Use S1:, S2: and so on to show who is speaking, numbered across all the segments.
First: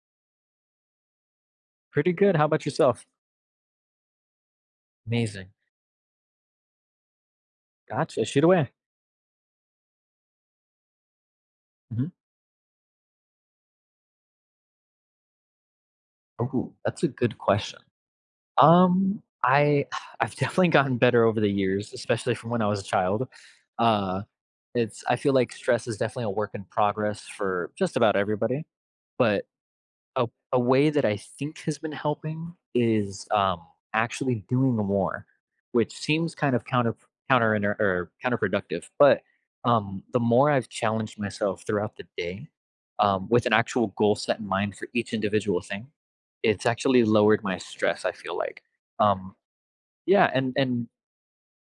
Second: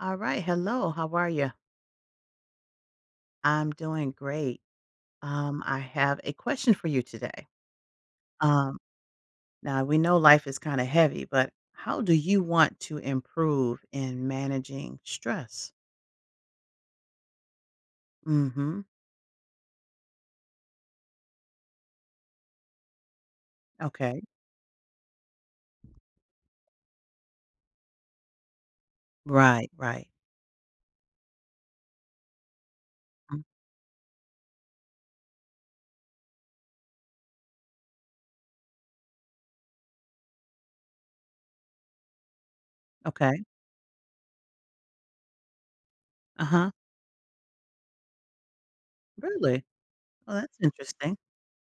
S1: All right, hello. How are you?
S2: Pretty good. How about yourself?
S1: I'm doing great.
S2: Amazing.
S1: Um, I have a question for you today.
S2: Gotcha, shoot away.
S1: Um, now, we know life is kinda heavy, but how
S2: Mhm.
S1: do you want to improve in managing stress?
S2: Ooh, that's a good question.
S1: Mhm.
S2: Um, I I've definitely gotten better over the years, especially from when I was a child. Uh,
S1: Okay.
S2: it's I feel like stress is definitely a work in progress for just about everybody, but
S1: Right, right.
S2: a a way that I think has been helping is,
S1: Mm.
S2: um, actually doing more, which seems kind of counterp counterinter uh, counterproductive, but, um, the more I've challenged myself throughout the day, um,
S1: Okay.
S2: with an actual goal set in mind for each individual thing, it's
S1: Uh-huh.
S2: actually lowered my stress, I feel like. Um,
S1: Really?
S2: yeah,
S1: Well,
S2: and
S1: that's
S2: and
S1: interesting.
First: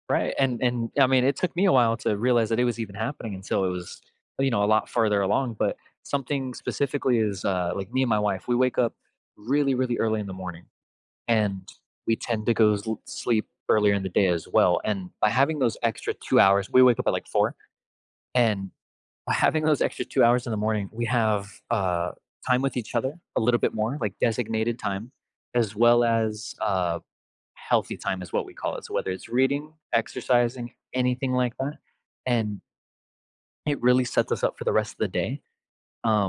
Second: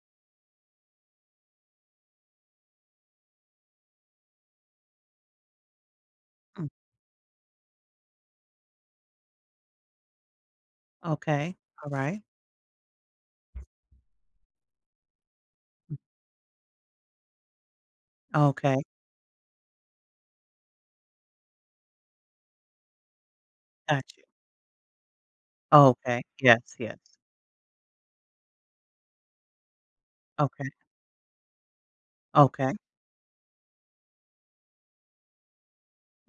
S2: right, and and, I mean, it took me a while to realize that it was even happening until it was, you know, a lot further along, but something
S1: Mm.
S2: specifically is, uh, like, me and my wife, we wake up really, really early in the morning,
S1: Okay,
S2: and we
S1: alright.
S2: tend to go la sleep earlier in the day as well. And by having those
S1: Mm.
S2: extra 2 hours, we wake up at, like, 04:00, and
S1: Okay.
S2: by having those extra 2 hours in the morning, we have, uh, time with each other a little bit more,
S1: Got
S2: like,
S1: you.
S2: designated time as well
S1: Okay.
S2: as,
S1: Yes. Yes.
S2: uh, "healthy time," is what we call it. So, whether it's reading,
S1: Okay.
S2: exercising, anything like that, and
S1: Okay.
S2: it really sets us up for the rest of the day.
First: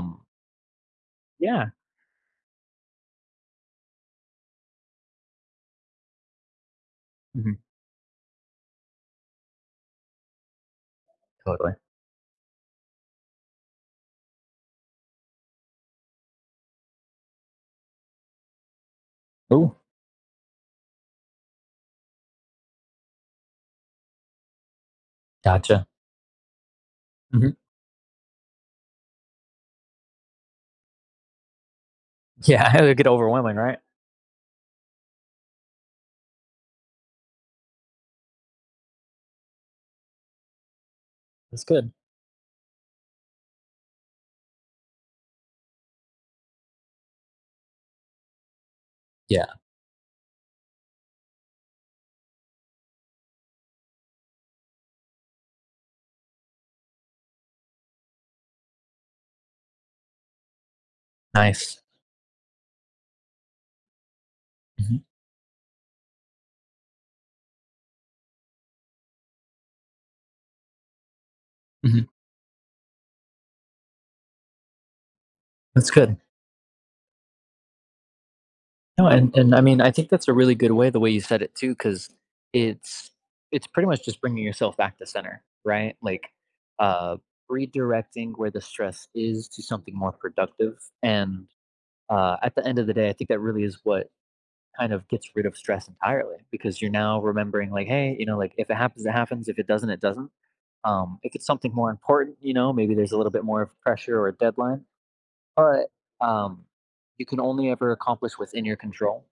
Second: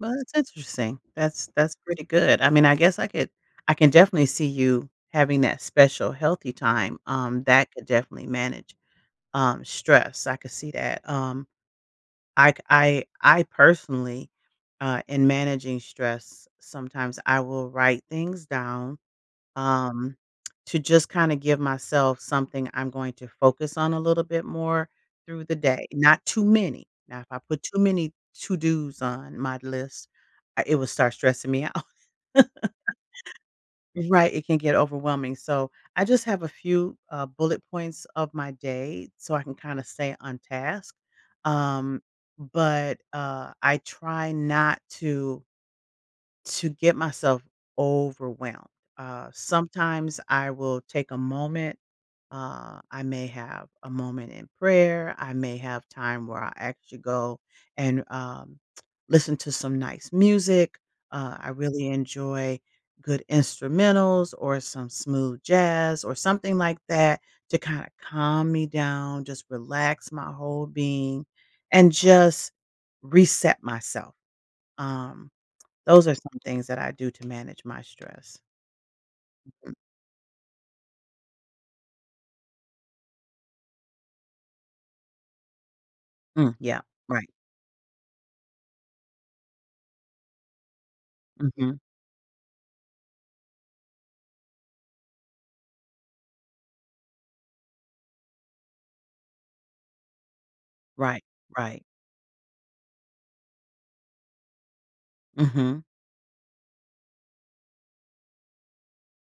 S1: Well, that's interesting. That's
S2: Yeah.
S1: that's pretty good. I mean, I guess I could I can definitely see you having that special healthy time, um,
S2: Mhm.
S1: that could definitely manage, um, stress. I could see that. Um,
S2: Totally.
S1: I ca I I personally, uh, in managing stress, sometimes I will write things down,
S2: Ooh.
S1: um, to just kinda give myself something I'm going to focus on a little bit more through the
S2: Gotcha.
S1: day, not too many. Now, if I
S2: Mhm.
S1: put too many to-dos on my list I it will start stressing me out.
S2: Yeah, it would get overwhelming, right?
S1: Right, it can get overwhelming. So, I just have a few, uh, bullet points of my day, so I can kinda stay on task,
S2: That's good.
S1: um, but, uh, I try not to to get myself overwhelmed. Uh,
S2: Yeah.
S1: sometimes I will take a moment, uh, I may have a moment in prayer, I may have time where I actually go and, um, listen to some nice music, uh, I
S2: Nice.
S1: really enjoy good instrumentals or some
S2: Mhm.
S1: smooth jazz or something like that to kinda calm me down, just relax my whole being, and
S2: Mhm.
S1: just reset myself. Um,
S2: That's
S1: those are
S2: good.
S1: some things that I do to manage my stress.
S2: No, and and, I mean, I think that's a really good way the way you said it too, 'cause it's it's pretty much just bringing yourself back to center right? Like,
S1: Mm, yeah.
S2: uh,
S1: Right.
S2: redirecting where the stress is to something more productive. And,
S1: Mhm.
S2: uh, at the end of the day, I think that really is what kind of gets rid of stress entirely because you're now remembering, like, "Hey," you know, like, "If it happens, it happens. If it doesn't, it doesn't." Um,
S1: Right,
S2: If it's something
S1: right.
S2: more important, you know, maybe there's a little bit more of pressure or a deadline.
S1: Mhm.
S2: But, um You can only ever accomplish what's in your control.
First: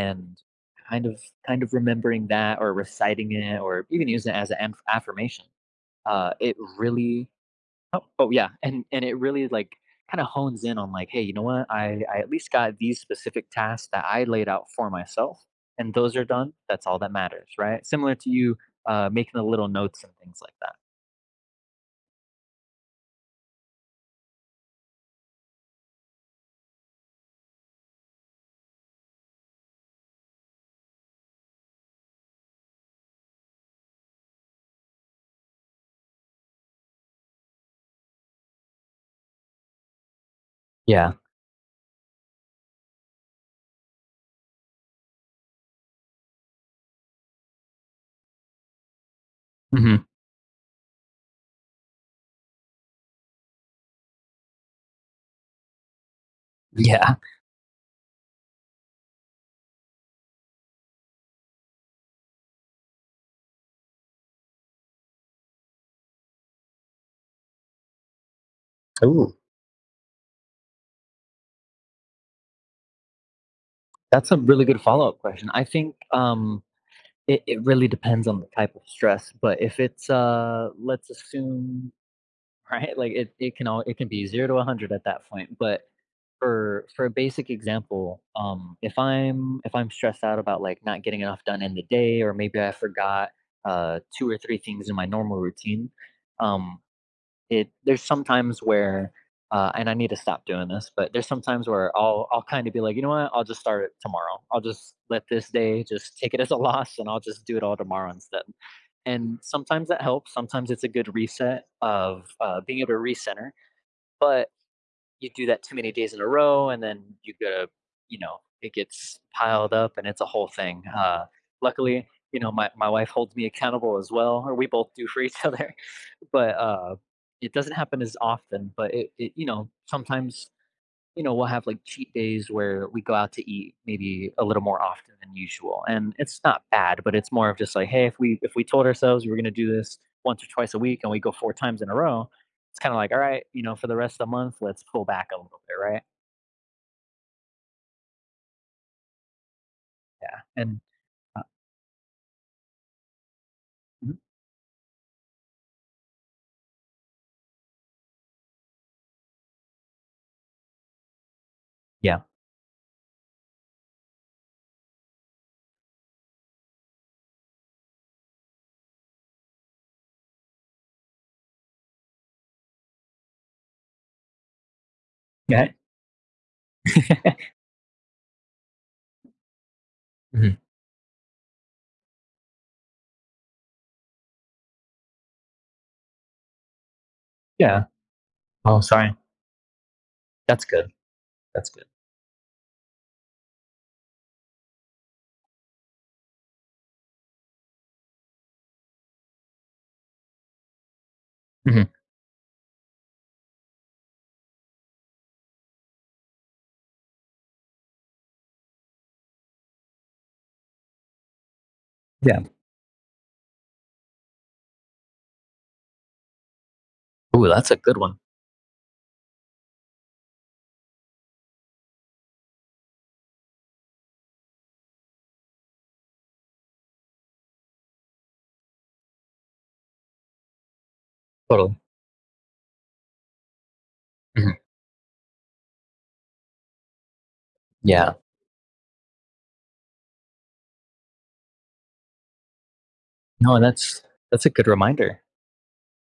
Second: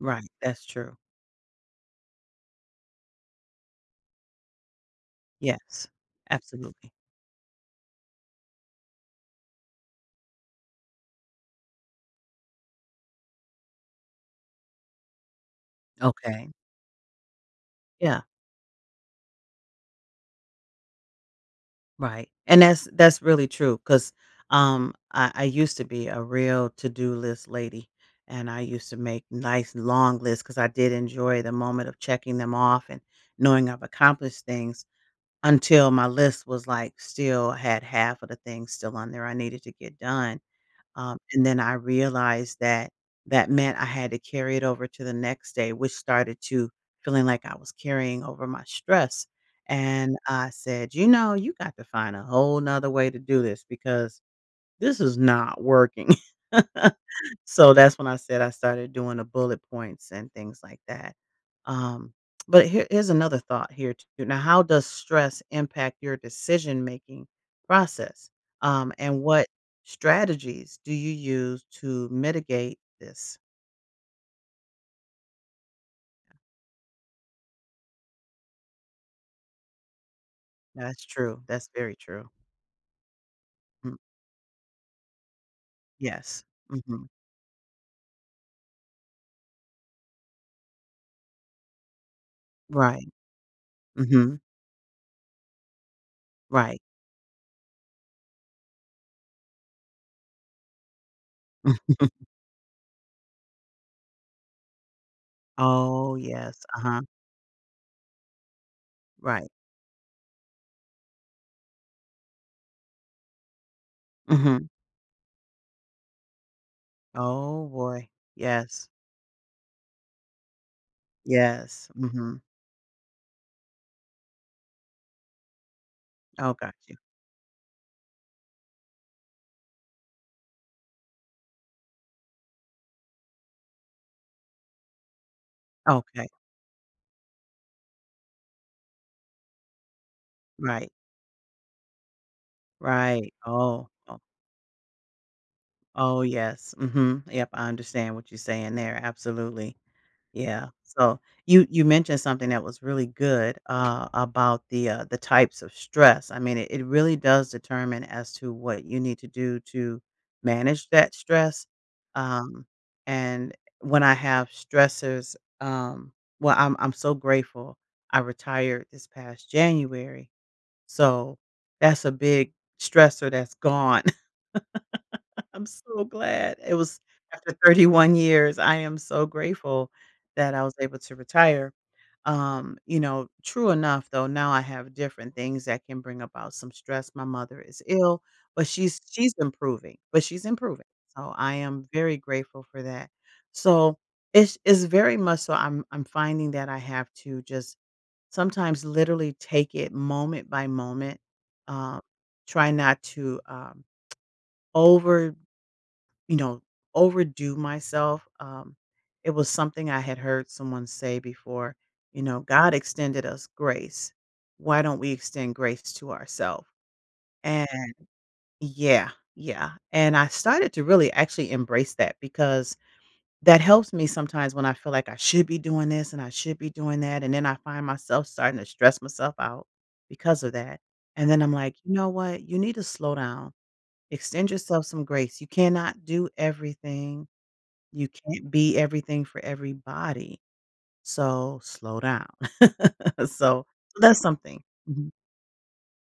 S1: Right. That's true.
S2: kind of kind of remembering that or reciting it or even use it as a an-affirmation.
S1: Yes.
S2: Uh, it
S1: Absolutely.
S2: really Oh oh, yeah, and and it really, like, kinda hones in on, like, "Hey, you know what? I I at least got these specific tasks that I laid out for myself, and those are
S1: Okay.
S2: done. That's all that matters." Right? Similar
S1: Yeah.
S2: to you, uh, making the little notes and things like that.
S1: Right. And that's that's really true 'cause, um, I I used to be a real to-do list lady, and I used to make nice long lists 'cause I did enjoy the moment of checking them off and knowing I've accomplished things until my list was, like still had half of the things still on there I needed to get done.
S2: Yeah.
S1: Um, and then I realized that, that meant I had to carry it over to the next day which started to feeling like I was carrying over my stress.
S2: Mhm.
S1: And I said, "You know, you got to find a whole other way to do this because this is not working."
S2: Yeah.
S1: So, that's when I said I started doing the bullet points and things like that. Um, but here here's another thought here t now how does stress impact your decision-making process? Um, and
S2: Ooh.
S1: what strategies do you use to mitigate this?
S2: That's a really good follow-up question, I think, um, it it really depends on the type of stress, but if it's, uh
S1: That's
S2: let's
S1: true, that's
S2: assume
S1: very true.
S2: right? Like, it it can all it
S1: Mm
S2: can be 0 to 100 at that point, but
S1: Yes,
S2: for for
S1: mhm.
S2: a basic example, um, if I'm if I'm stressed out about, like, not getting enough done in the day or maybe I
S1: Right.
S2: forgot, uh, 2 or
S1: Mhm.
S2: 3 things in my normal routine, um,
S1: Right.
S2: it there's sometimes where, uh and I need to stop doing this, but there's sometimes where I'll I'll, kinda be, like, "You know what? I'll just start it tomorrow, I'll just let this day
S1: Oh,
S2: just take it as a
S1: yes,
S2: loss,
S1: uh-huh.
S2: and I'll just do it all tomorrow instead." And,
S1: Right.
S2: sometimes that helps, sometimes it's a good reset of, uh, being able to recenter. But,
S1: Mhm.
S2: you do that too many days in a row, and then you
S1: Oh,
S2: give
S1: boy,
S2: you know, it
S1: yes.
S2: gets piled up, and it's a whole thing, uh,
S1: Yes,
S2: luckily, you
S1: mhm.
S2: know, my my wife holds me accountable, as well or, we both do for each other,
S1: Oh,
S2: but,
S1: got you.
S2: uh, it doesn't happen as often, but it it you know, sometimes, you know, we'll have, like, cheat days where we go out to eat maybe a little more often than usual, and
S1: Okay.
S2: it's not bad, but it's more of just like, "Hey, if we if we told ourselves we're gonna do this once or twice a
S1: Right.
S2: week and we go 4 times in a row" it's, kinda like,
S1: Right
S2: "Alright," you know, "for
S1: oh,
S2: the rest of
S1: oh
S2: the month, let's pull back a little bit," right?
S1: Oh, yes, mhm, yep, I understand what you're saying there, absolutely.
S2: Yeah,
S1: Yeah,
S2: and
S1: so,
S2: uh
S1: you you mentioned something that was really good, uh,
S2: Mhm.
S1: about the, uh the types of stress, I mean it it really does determine as to what you need to do to manage that stress,
S2: Yeah.
S1: um, and when I have stressors, um well, I'm I'm so grateful, I retired this past January, so that's a big stressor that's gone. I'm
S2: Yeah
S1: so glad, it was
S2: i
S1: after 31 years, I am so grateful that
S2: Mhm.
S1: I was able to retire, um, you know, true enough, though, now I have different things that can bring about some stress my mother is
S2: Yeah.
S1: ill, but
S2: Oh,
S1: she's
S2: sorry.
S1: she's improving but she's
S2: That's
S1: improving,
S2: good.
S1: so I
S2: That's good.
S1: am very grateful for that, so it's it's very much so, I'm-I'm finding that I have to just, sometimes, literally, take it moment by moment,
S2: Mhm.
S1: uh, try not to, um, over you know, overdo myself, um, it was something I had heard someone say before, you
S2: Yeah.
S1: know, "God extended us grace. Why don't we extend grace to ourself?"
S2: Ooh,
S1: And
S2: that's a good one.
S1: Yeah, yeah, and I started to really, actually, embrace that because that helps me sometimes when I feel like I should be doing this and I should be doing that, and then I find myself starting to stress myself out, because of that, and then I'm like,
S2: Ooh.
S1: "You know what? You need to slow down. Extend
S2: Mhm.
S1: yourself some grace, you cannot do everything. You
S2: Yeah.
S1: can't be everything for everybody. So, slow down."
S2: No,
S1: So,
S2: that's
S1: that's
S2: that's a
S1: something
S2: good
S1: mhm.
S2: reminder.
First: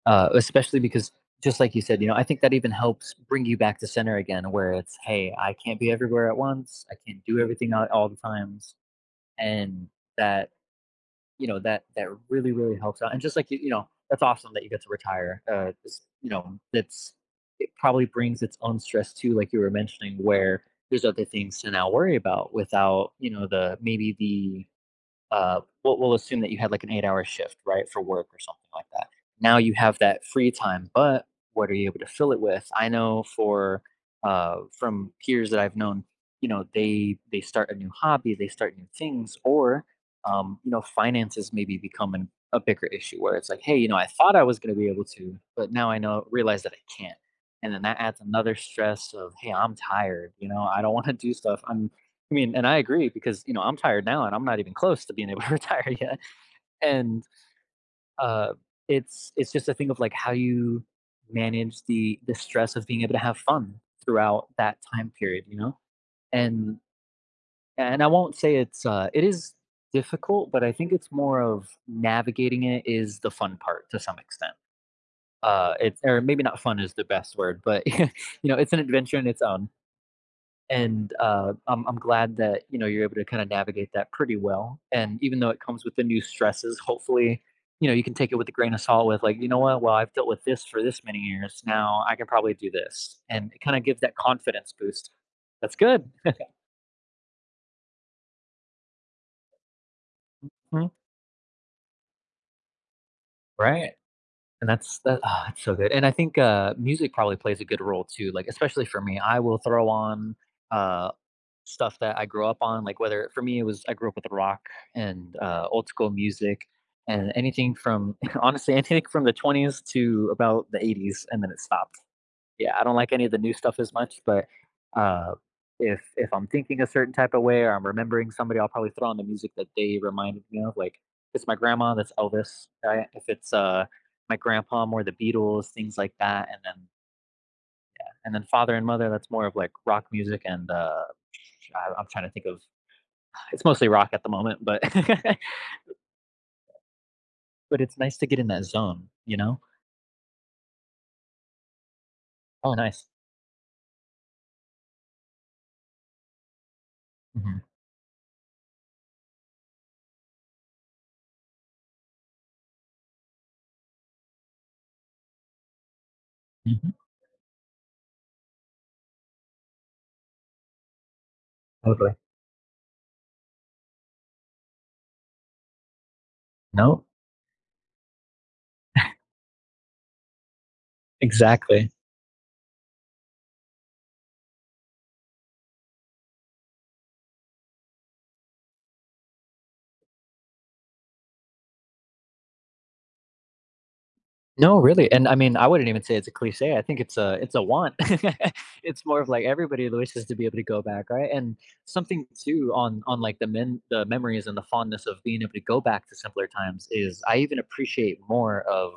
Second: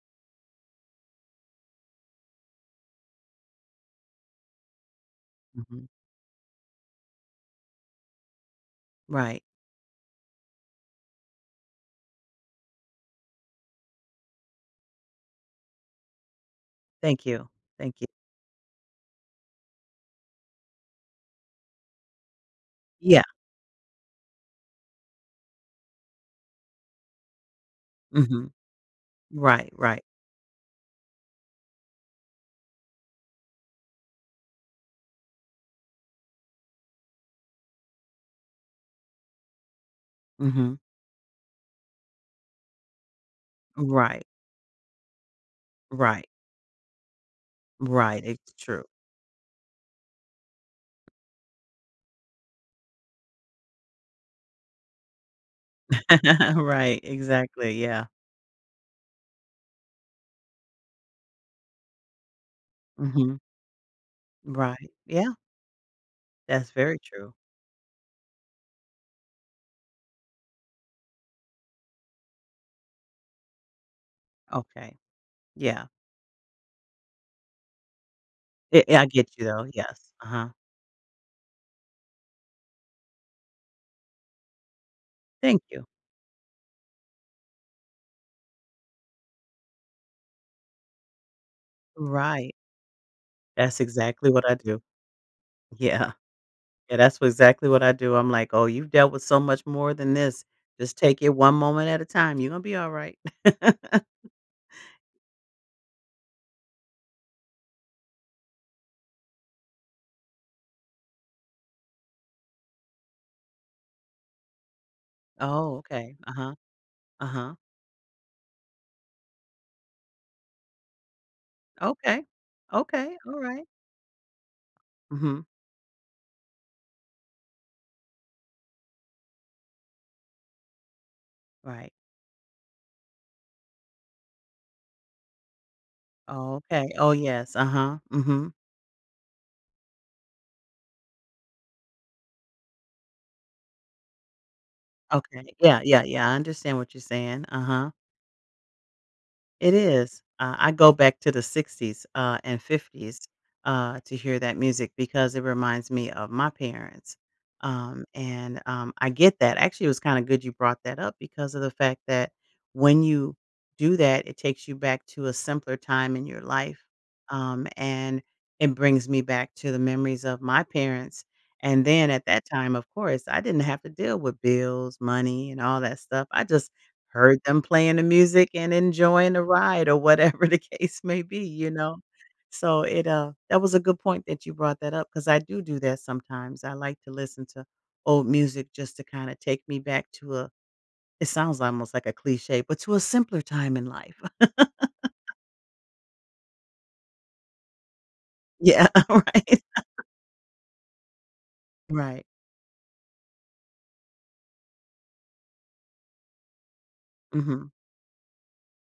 S2: Uh, especially because just like you said, you know, I think that even helps bring you back to center again, where it's, "Hey, I can't
S1: Mhm.
S2: be everywhere at once, I can't do everything at all the times."
S1: Right.
S2: And, that you know, that that really, really helps out, and just, like, you you know, that's awesome that you get to retire, uh, just you know, it's
S1: Thank you,
S2: it
S1: thank
S2: probably
S1: you.
S2: brings its own stress too- like you were mentioning- where there's other things to now worry about without,
S1: Yeah.
S2: you know, the maybe the, uh we'll we'll assume that you had, like, an eight-hour shift, right? For work or
S1: Mhm.
S2: something like that, now
S1: Right,
S2: you have
S1: right.
S2: that free time, but what are you able to fill it with? I know for, uh from peers that I've known, you know, they they start a new hobby, they start new things, or, um, you
S1: Mhm.
S2: know, finances maybe become an a bigger issue where it's like, "Hey" you know, "I
S1: Right.
S2: thought I was gonna be able to, but now I
S1: Right.
S2: know realize that I can't." And then, that adds
S1: Right, it's
S2: another
S1: true.
S2: stress of, "Hey, I'm tired," you know? "I don't wanna do stuff, I'm" I mean, and I agree because, you know, I'm tired now, and I'm not even close to being able to retire yet.
S1: Right,
S2: And,
S1: exactly, yeah.
S2: uh, it's it's just a thing of, like, how you manage the the stress of being able to have
S1: Mhm.
S2: fun throughout that
S1: Right
S2: time
S1: yeah.
S2: period, you know?
S1: That's
S2: And
S1: very true.
S2: and I won't say it's, uh it is difficult, but I think it's more of navigating it is the fun part, to some extent.
S1: Okay.
S2: Uh,
S1: Yeah.
S2: it's or maybe not fun is the best word, but, you know, it's an
S1: It yeah, I
S2: adventure in
S1: get
S2: its
S1: you, though
S2: own.
S1: yes, uh-huh.
S2: And, uh, I'm I'm glad that, you know, you're able to, kinda navigate that pretty well, and even though it
S1: Thank
S2: comes
S1: you.
S2: with the new stresses, hopefully, you know, you can take it with a grain of salt with, like, "You know what? Well, I've dealt with 'this' for 'this' many years, now I can probably
S1: Right.
S2: do this." And it, kinda
S1: That's
S2: gives that
S1: exactly what I
S2: confidence
S1: do.
S2: boost that's good!
S1: Yeah. Yeah, that's wha exactly what I do, I'm like, "Oh, you've dealt with so much more than this,
S2: Mhm.
S1: just take it one moment at a time, you gon' be alright."
S2: Right. And that's that that's so good, and I think, uh, music probably plays a good role too, like, especially for me, I will throw on, uh, stuff that I grew up on, like, whether for me, it was I grew up with rock and, uh,
S1: Oh,
S2: old-school
S1: okay, uh-huh.
S2: music and
S1: Uh-huh.
S2: anything from honestly, anything from the 20s, to about the 80s, and then it stopped.
S1: Okay.
S2: Yeah, I don't like
S1: Okay,
S2: any of the new
S1: alright.
S2: stuff as much, but, uh,
S1: Mhm.
S2: if if I'm thinking a certain type of way or I'm remembering somebody, I'll probably throw on the music that they reminded me of, like, it's my
S1: Right.
S2: grandma, that's Elvis, right? If it's, uh, my grandpa, more the Beatles things like that,
S1: Oh
S2: and then
S1: okay oh, yes, uh-huh,
S2: Yeah, and then
S1: mhm.
S2: father and mother, that's more of, like, rock music, and, uh, ch I I'm trying to think of it's mostly rock at the moment, but
S1: Okay yeah, yeah, yeah, I understand what you're saying,
S2: But,
S1: uh-huh.
S2: it's nice to get in that zone, you know?
S1: It is, uh, I go back to the 60s, uh, and
S2: Oh, nice.
S1: 50s, uh, to hear that music because it reminds me of my parents,
S2: Mhm.
S1: um, and um, I get that actually, it was kinda good you brought that up because of the fact that when you do that, it takes you back to a simpler time in your life,
S2: Mhm.
S1: um, and it brings me back to the memories of my parents, and then
S2: Okay.
S1: at that time, of course, I didn't have to deal with bills, money, and all that stuff, I just
S2: No.
S1: heard them playing the music and enjoying the ride, or whatever the case may be, you
S2: Exactly.
S1: know? So, it, uh that was a good point that you brought that up 'cause I do do that sometimes, I like listen to old music just to, kinda take me back to a it sounds almost like a cliche, but to a simpler time in life.
S2: No, really, and, I mean, I wouldn't even say it's a cliche, I think it's a it's a want.
S1: Yeah,
S2: It's more of, like,
S1: right.
S2: everybody always has to be able to go back, right? And,
S1: Right.
S2: something too on on, like, the men the memories and the fondness of being able to go back to simpler times is, I even
S1: Mhm.
S2: appreciate more of-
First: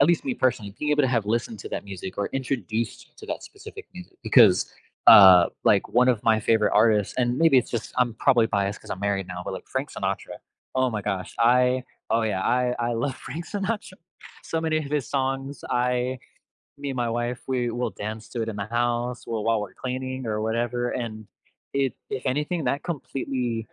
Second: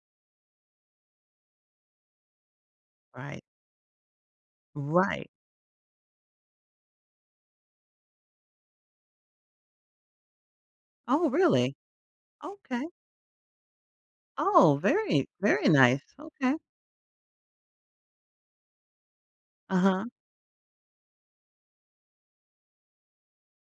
S2: at least, me, personally- being able to have listened to that music or introduced to
S1: Right.
S2: that specific music because,
S1: Right.
S2: uh, like, one of my favorite artists and, maybe it's just I'm probably biased 'cause I'm married now, but, like, Frank Sinatra oh my
S1: Oh,
S2: gosh,
S1: really?
S2: I oh, yeah, I
S1: Okay.
S2: I love Frank Sinatra. So
S1: Oh,
S2: many of his
S1: very
S2: songs,
S1: very nice,
S2: I
S1: okay.
S2: me and my wife, we will dance to it in the house, we'll while we're
S1: Uh-huh.
S2: cleaning or whatever, and it if anything, that completely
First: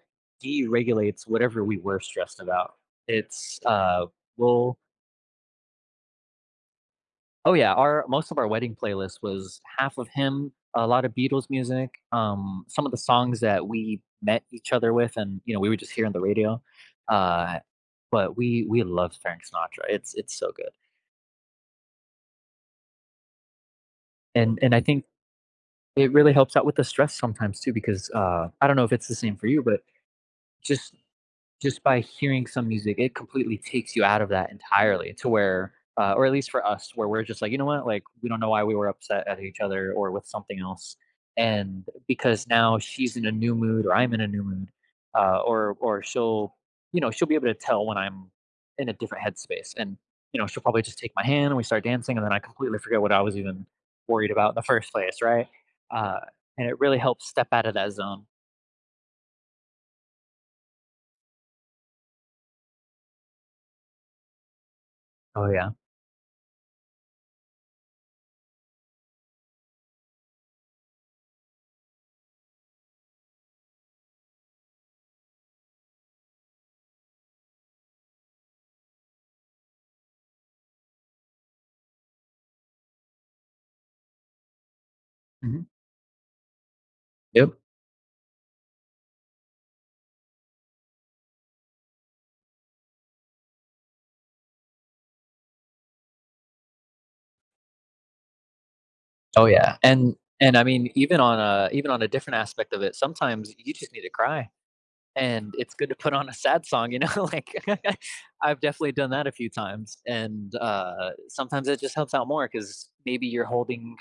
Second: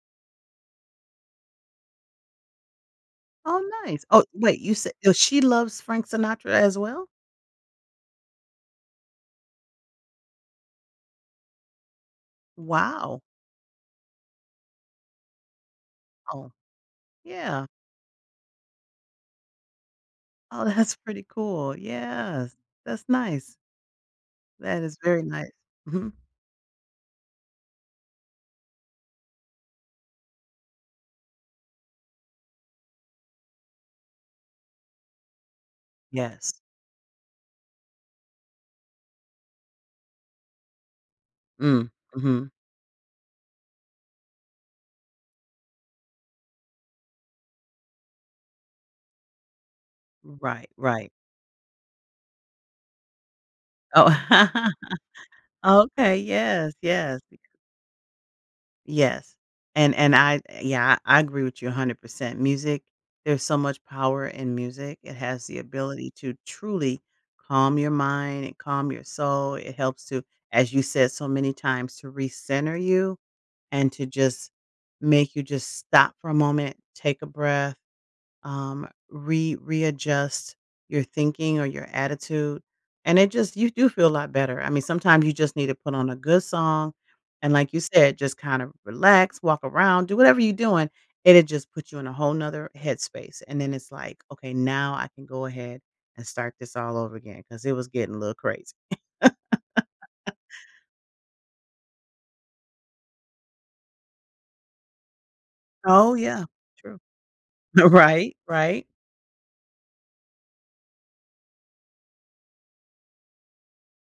S2: deregulates whatever we were stressed about, it's,
S1: Oh, nice
S2: uh,
S1: oh, wait, you
S2: we'll
S1: said so, she loves Frank Sinatra, as well?
S2: Oh, yeah, our most of our wedding playlist was half of him, a lot of Beatles music, um, some of the
S1: Wow.
S2: songs that we met each other with, and, you know, we would just hear on the
S1: Oh.
S2: radio, uh,
S1: Yeah.
S2: but we we love Frank Sinatra, it's it's so
S1: Oh,
S2: good.
S1: that's pretty cool, yes, that's nice.
S2: And and, I
S1: That is
S2: think
S1: very nice
S2: it
S1: mhm.
S2: really helps out with the stress sometimes too, because, uh I don't know if it's the same for you, but just just by hearing some music, it completely takes you out of that entirely to where, uh or, at least
S1: Yes.
S2: for us, where we're just like, "You know what?" Like, "We don't know why we were upset at each other or with something else." And
S1: Mm,
S2: because
S1: mhm.
S2: now she's in a new mood or I'm in a new mood, uh or or she'll you know, she'll be able to tell when I'm in a different headspace, and, you know, she'll
S1: Right.
S2: probably just
S1: Right.
S2: take my hand, and we start dancing, and then I completely forget what I was even
S1: Oh
S2: worried about in the first place, right?
S1: Oh, okay,
S2: Uh, and
S1: yes,
S2: it really
S1: yes,
S2: helps step
S1: becau
S2: out of that zone.
S1: Yes. And and I eh yeah, I agree with you 100%. Music there's so much power in music, it has
S2: Oh,
S1: the
S2: yeah.
S1: ability to truly calm your mind and calm your soul, it helps to as you said so many times to recenter you and to just make you just stop for a moment, take a breath, um, re readjust your thinking or your attitude. And it just you do feel lot better, I mean, sometimes you just
S2: Mhm.
S1: need to put on a good song and
S2: Yep.
S1: like you said, just kind of relax, walk around, do whatever you're doing, and it just puts you in a whole another headspace, and then it's, like, "Okay now I can go ahead and start this all over again 'cause it was getting little crazy."
S2: Oh yeah. And and I mean, even on a even on a different aspect of it, sometimes you just need to cry. And it's good to
S1: Oh
S2: put on a
S1: yeah,
S2: sad song,
S1: true.
S2: you know? Like
S1: Right,
S2: I've
S1: right.
S2: definitely done that a few times. And uh, uh, sometimes it just helps out more 'cause maybe you're holding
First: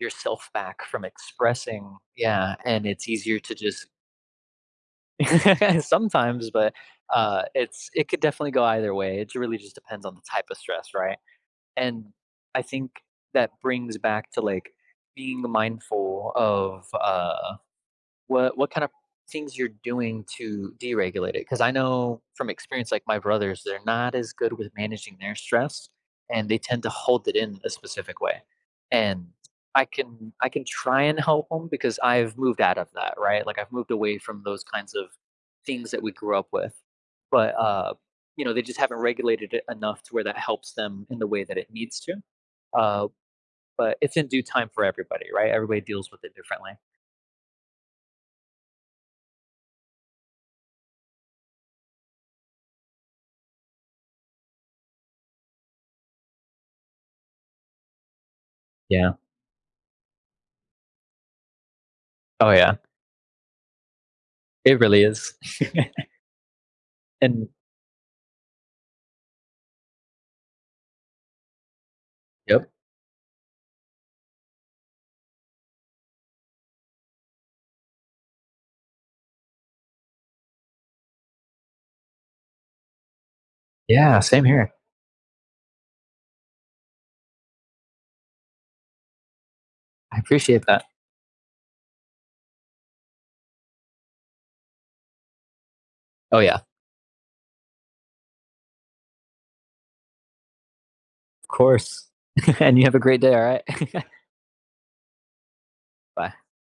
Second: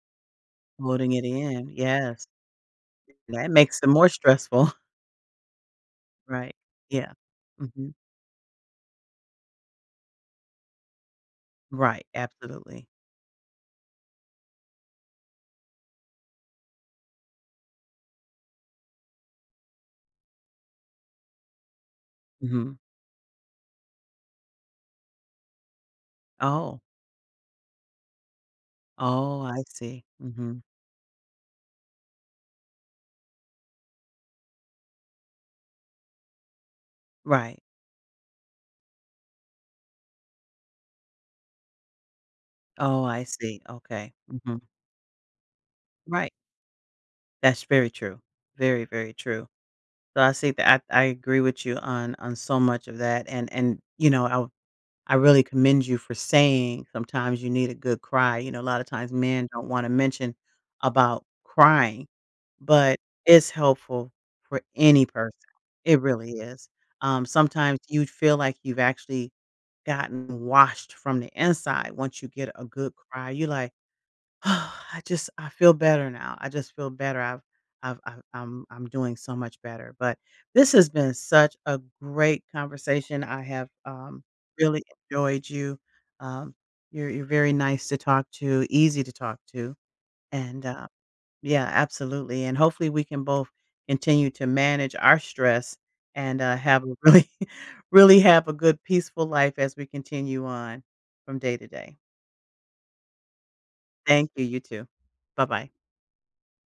S2: yourself back from
S1: Loading it in,
S2: expressing
S1: yes.
S2: Yeah. And it's easier
S1: That
S2: to
S1: makes
S2: just
S1: them more stressful.
S2: Sometimes,
S1: Right.
S2: but,
S1: Yeah.
S2: uh, it's
S1: Mhm.
S2: it could definitely go either way, it really just depends on the type of stress, right?
S1: Right.
S2: And, I
S1: Absolutely.
S2: think that brings back to, like, being mindful of uh What what kinda things you're doing to deregulate it? 'Cause I know from
S1: Mhm.
S2: experience like my brothers, they're not as good with managing their stress, and they
S1: Oh.
S2: tend to hold it in a specific way. And
S1: Oh, I
S2: I
S1: see.
S2: can I
S1: Mhm.
S2: can try and help 'em because I've moved out of that, right? Like, I've moved away from those kinds of things that we grew up with. But
S1: Right.
S2: uh you know, they just haven't regulated it enough to where that helps them in the way that it needs to.
S1: Oh,
S2: Uh,
S1: I see.
S2: but
S1: Okay.
S2: it's in due
S1: Mhm.
S2: time for everybody, right? Everybody deals with
S1: Right.
S2: it differently.
S1: That's very true. Very, very true. So, I see that I I agree with you on on so much of that and and you know I w I really commend you for saying sometimes you need a good cry, you know a lotta times
S2: Yeah.
S1: men don't wanna mention about crying,
S2: Oh, yeah.
S1: but it's helpful for
S2: It really
S1: any person,
S2: is.
S1: it really is. Um,
S2: And
S1: sometimes you'd feel like you've actually gotten washed from the inside once you get a
S2: Yep.
S1: good cry, you're like, "I just I feel better now, I just feel better, I've I've I've I'm I'm doing so much better." But, this has been such a great conversation, I have
S2: Yeah,
S1: um,
S2: same here.
S1: really enjoyed you. Um, you're you're very nice to talk to, easy to talk to
S2: I appreciate
S1: and
S2: that.
S1: uh Yeah absolutely, and hopefully we can both continue to manage our stress
S2: Oh,
S1: and, uh,
S2: yeah.
S1: have a really really have a good peaceful life as we continue on from
S2: Of
S1: day to day.
S2: course. And you have a great day, alright?
S1: Thank you, you too. Bye-bye.
S2: Bye.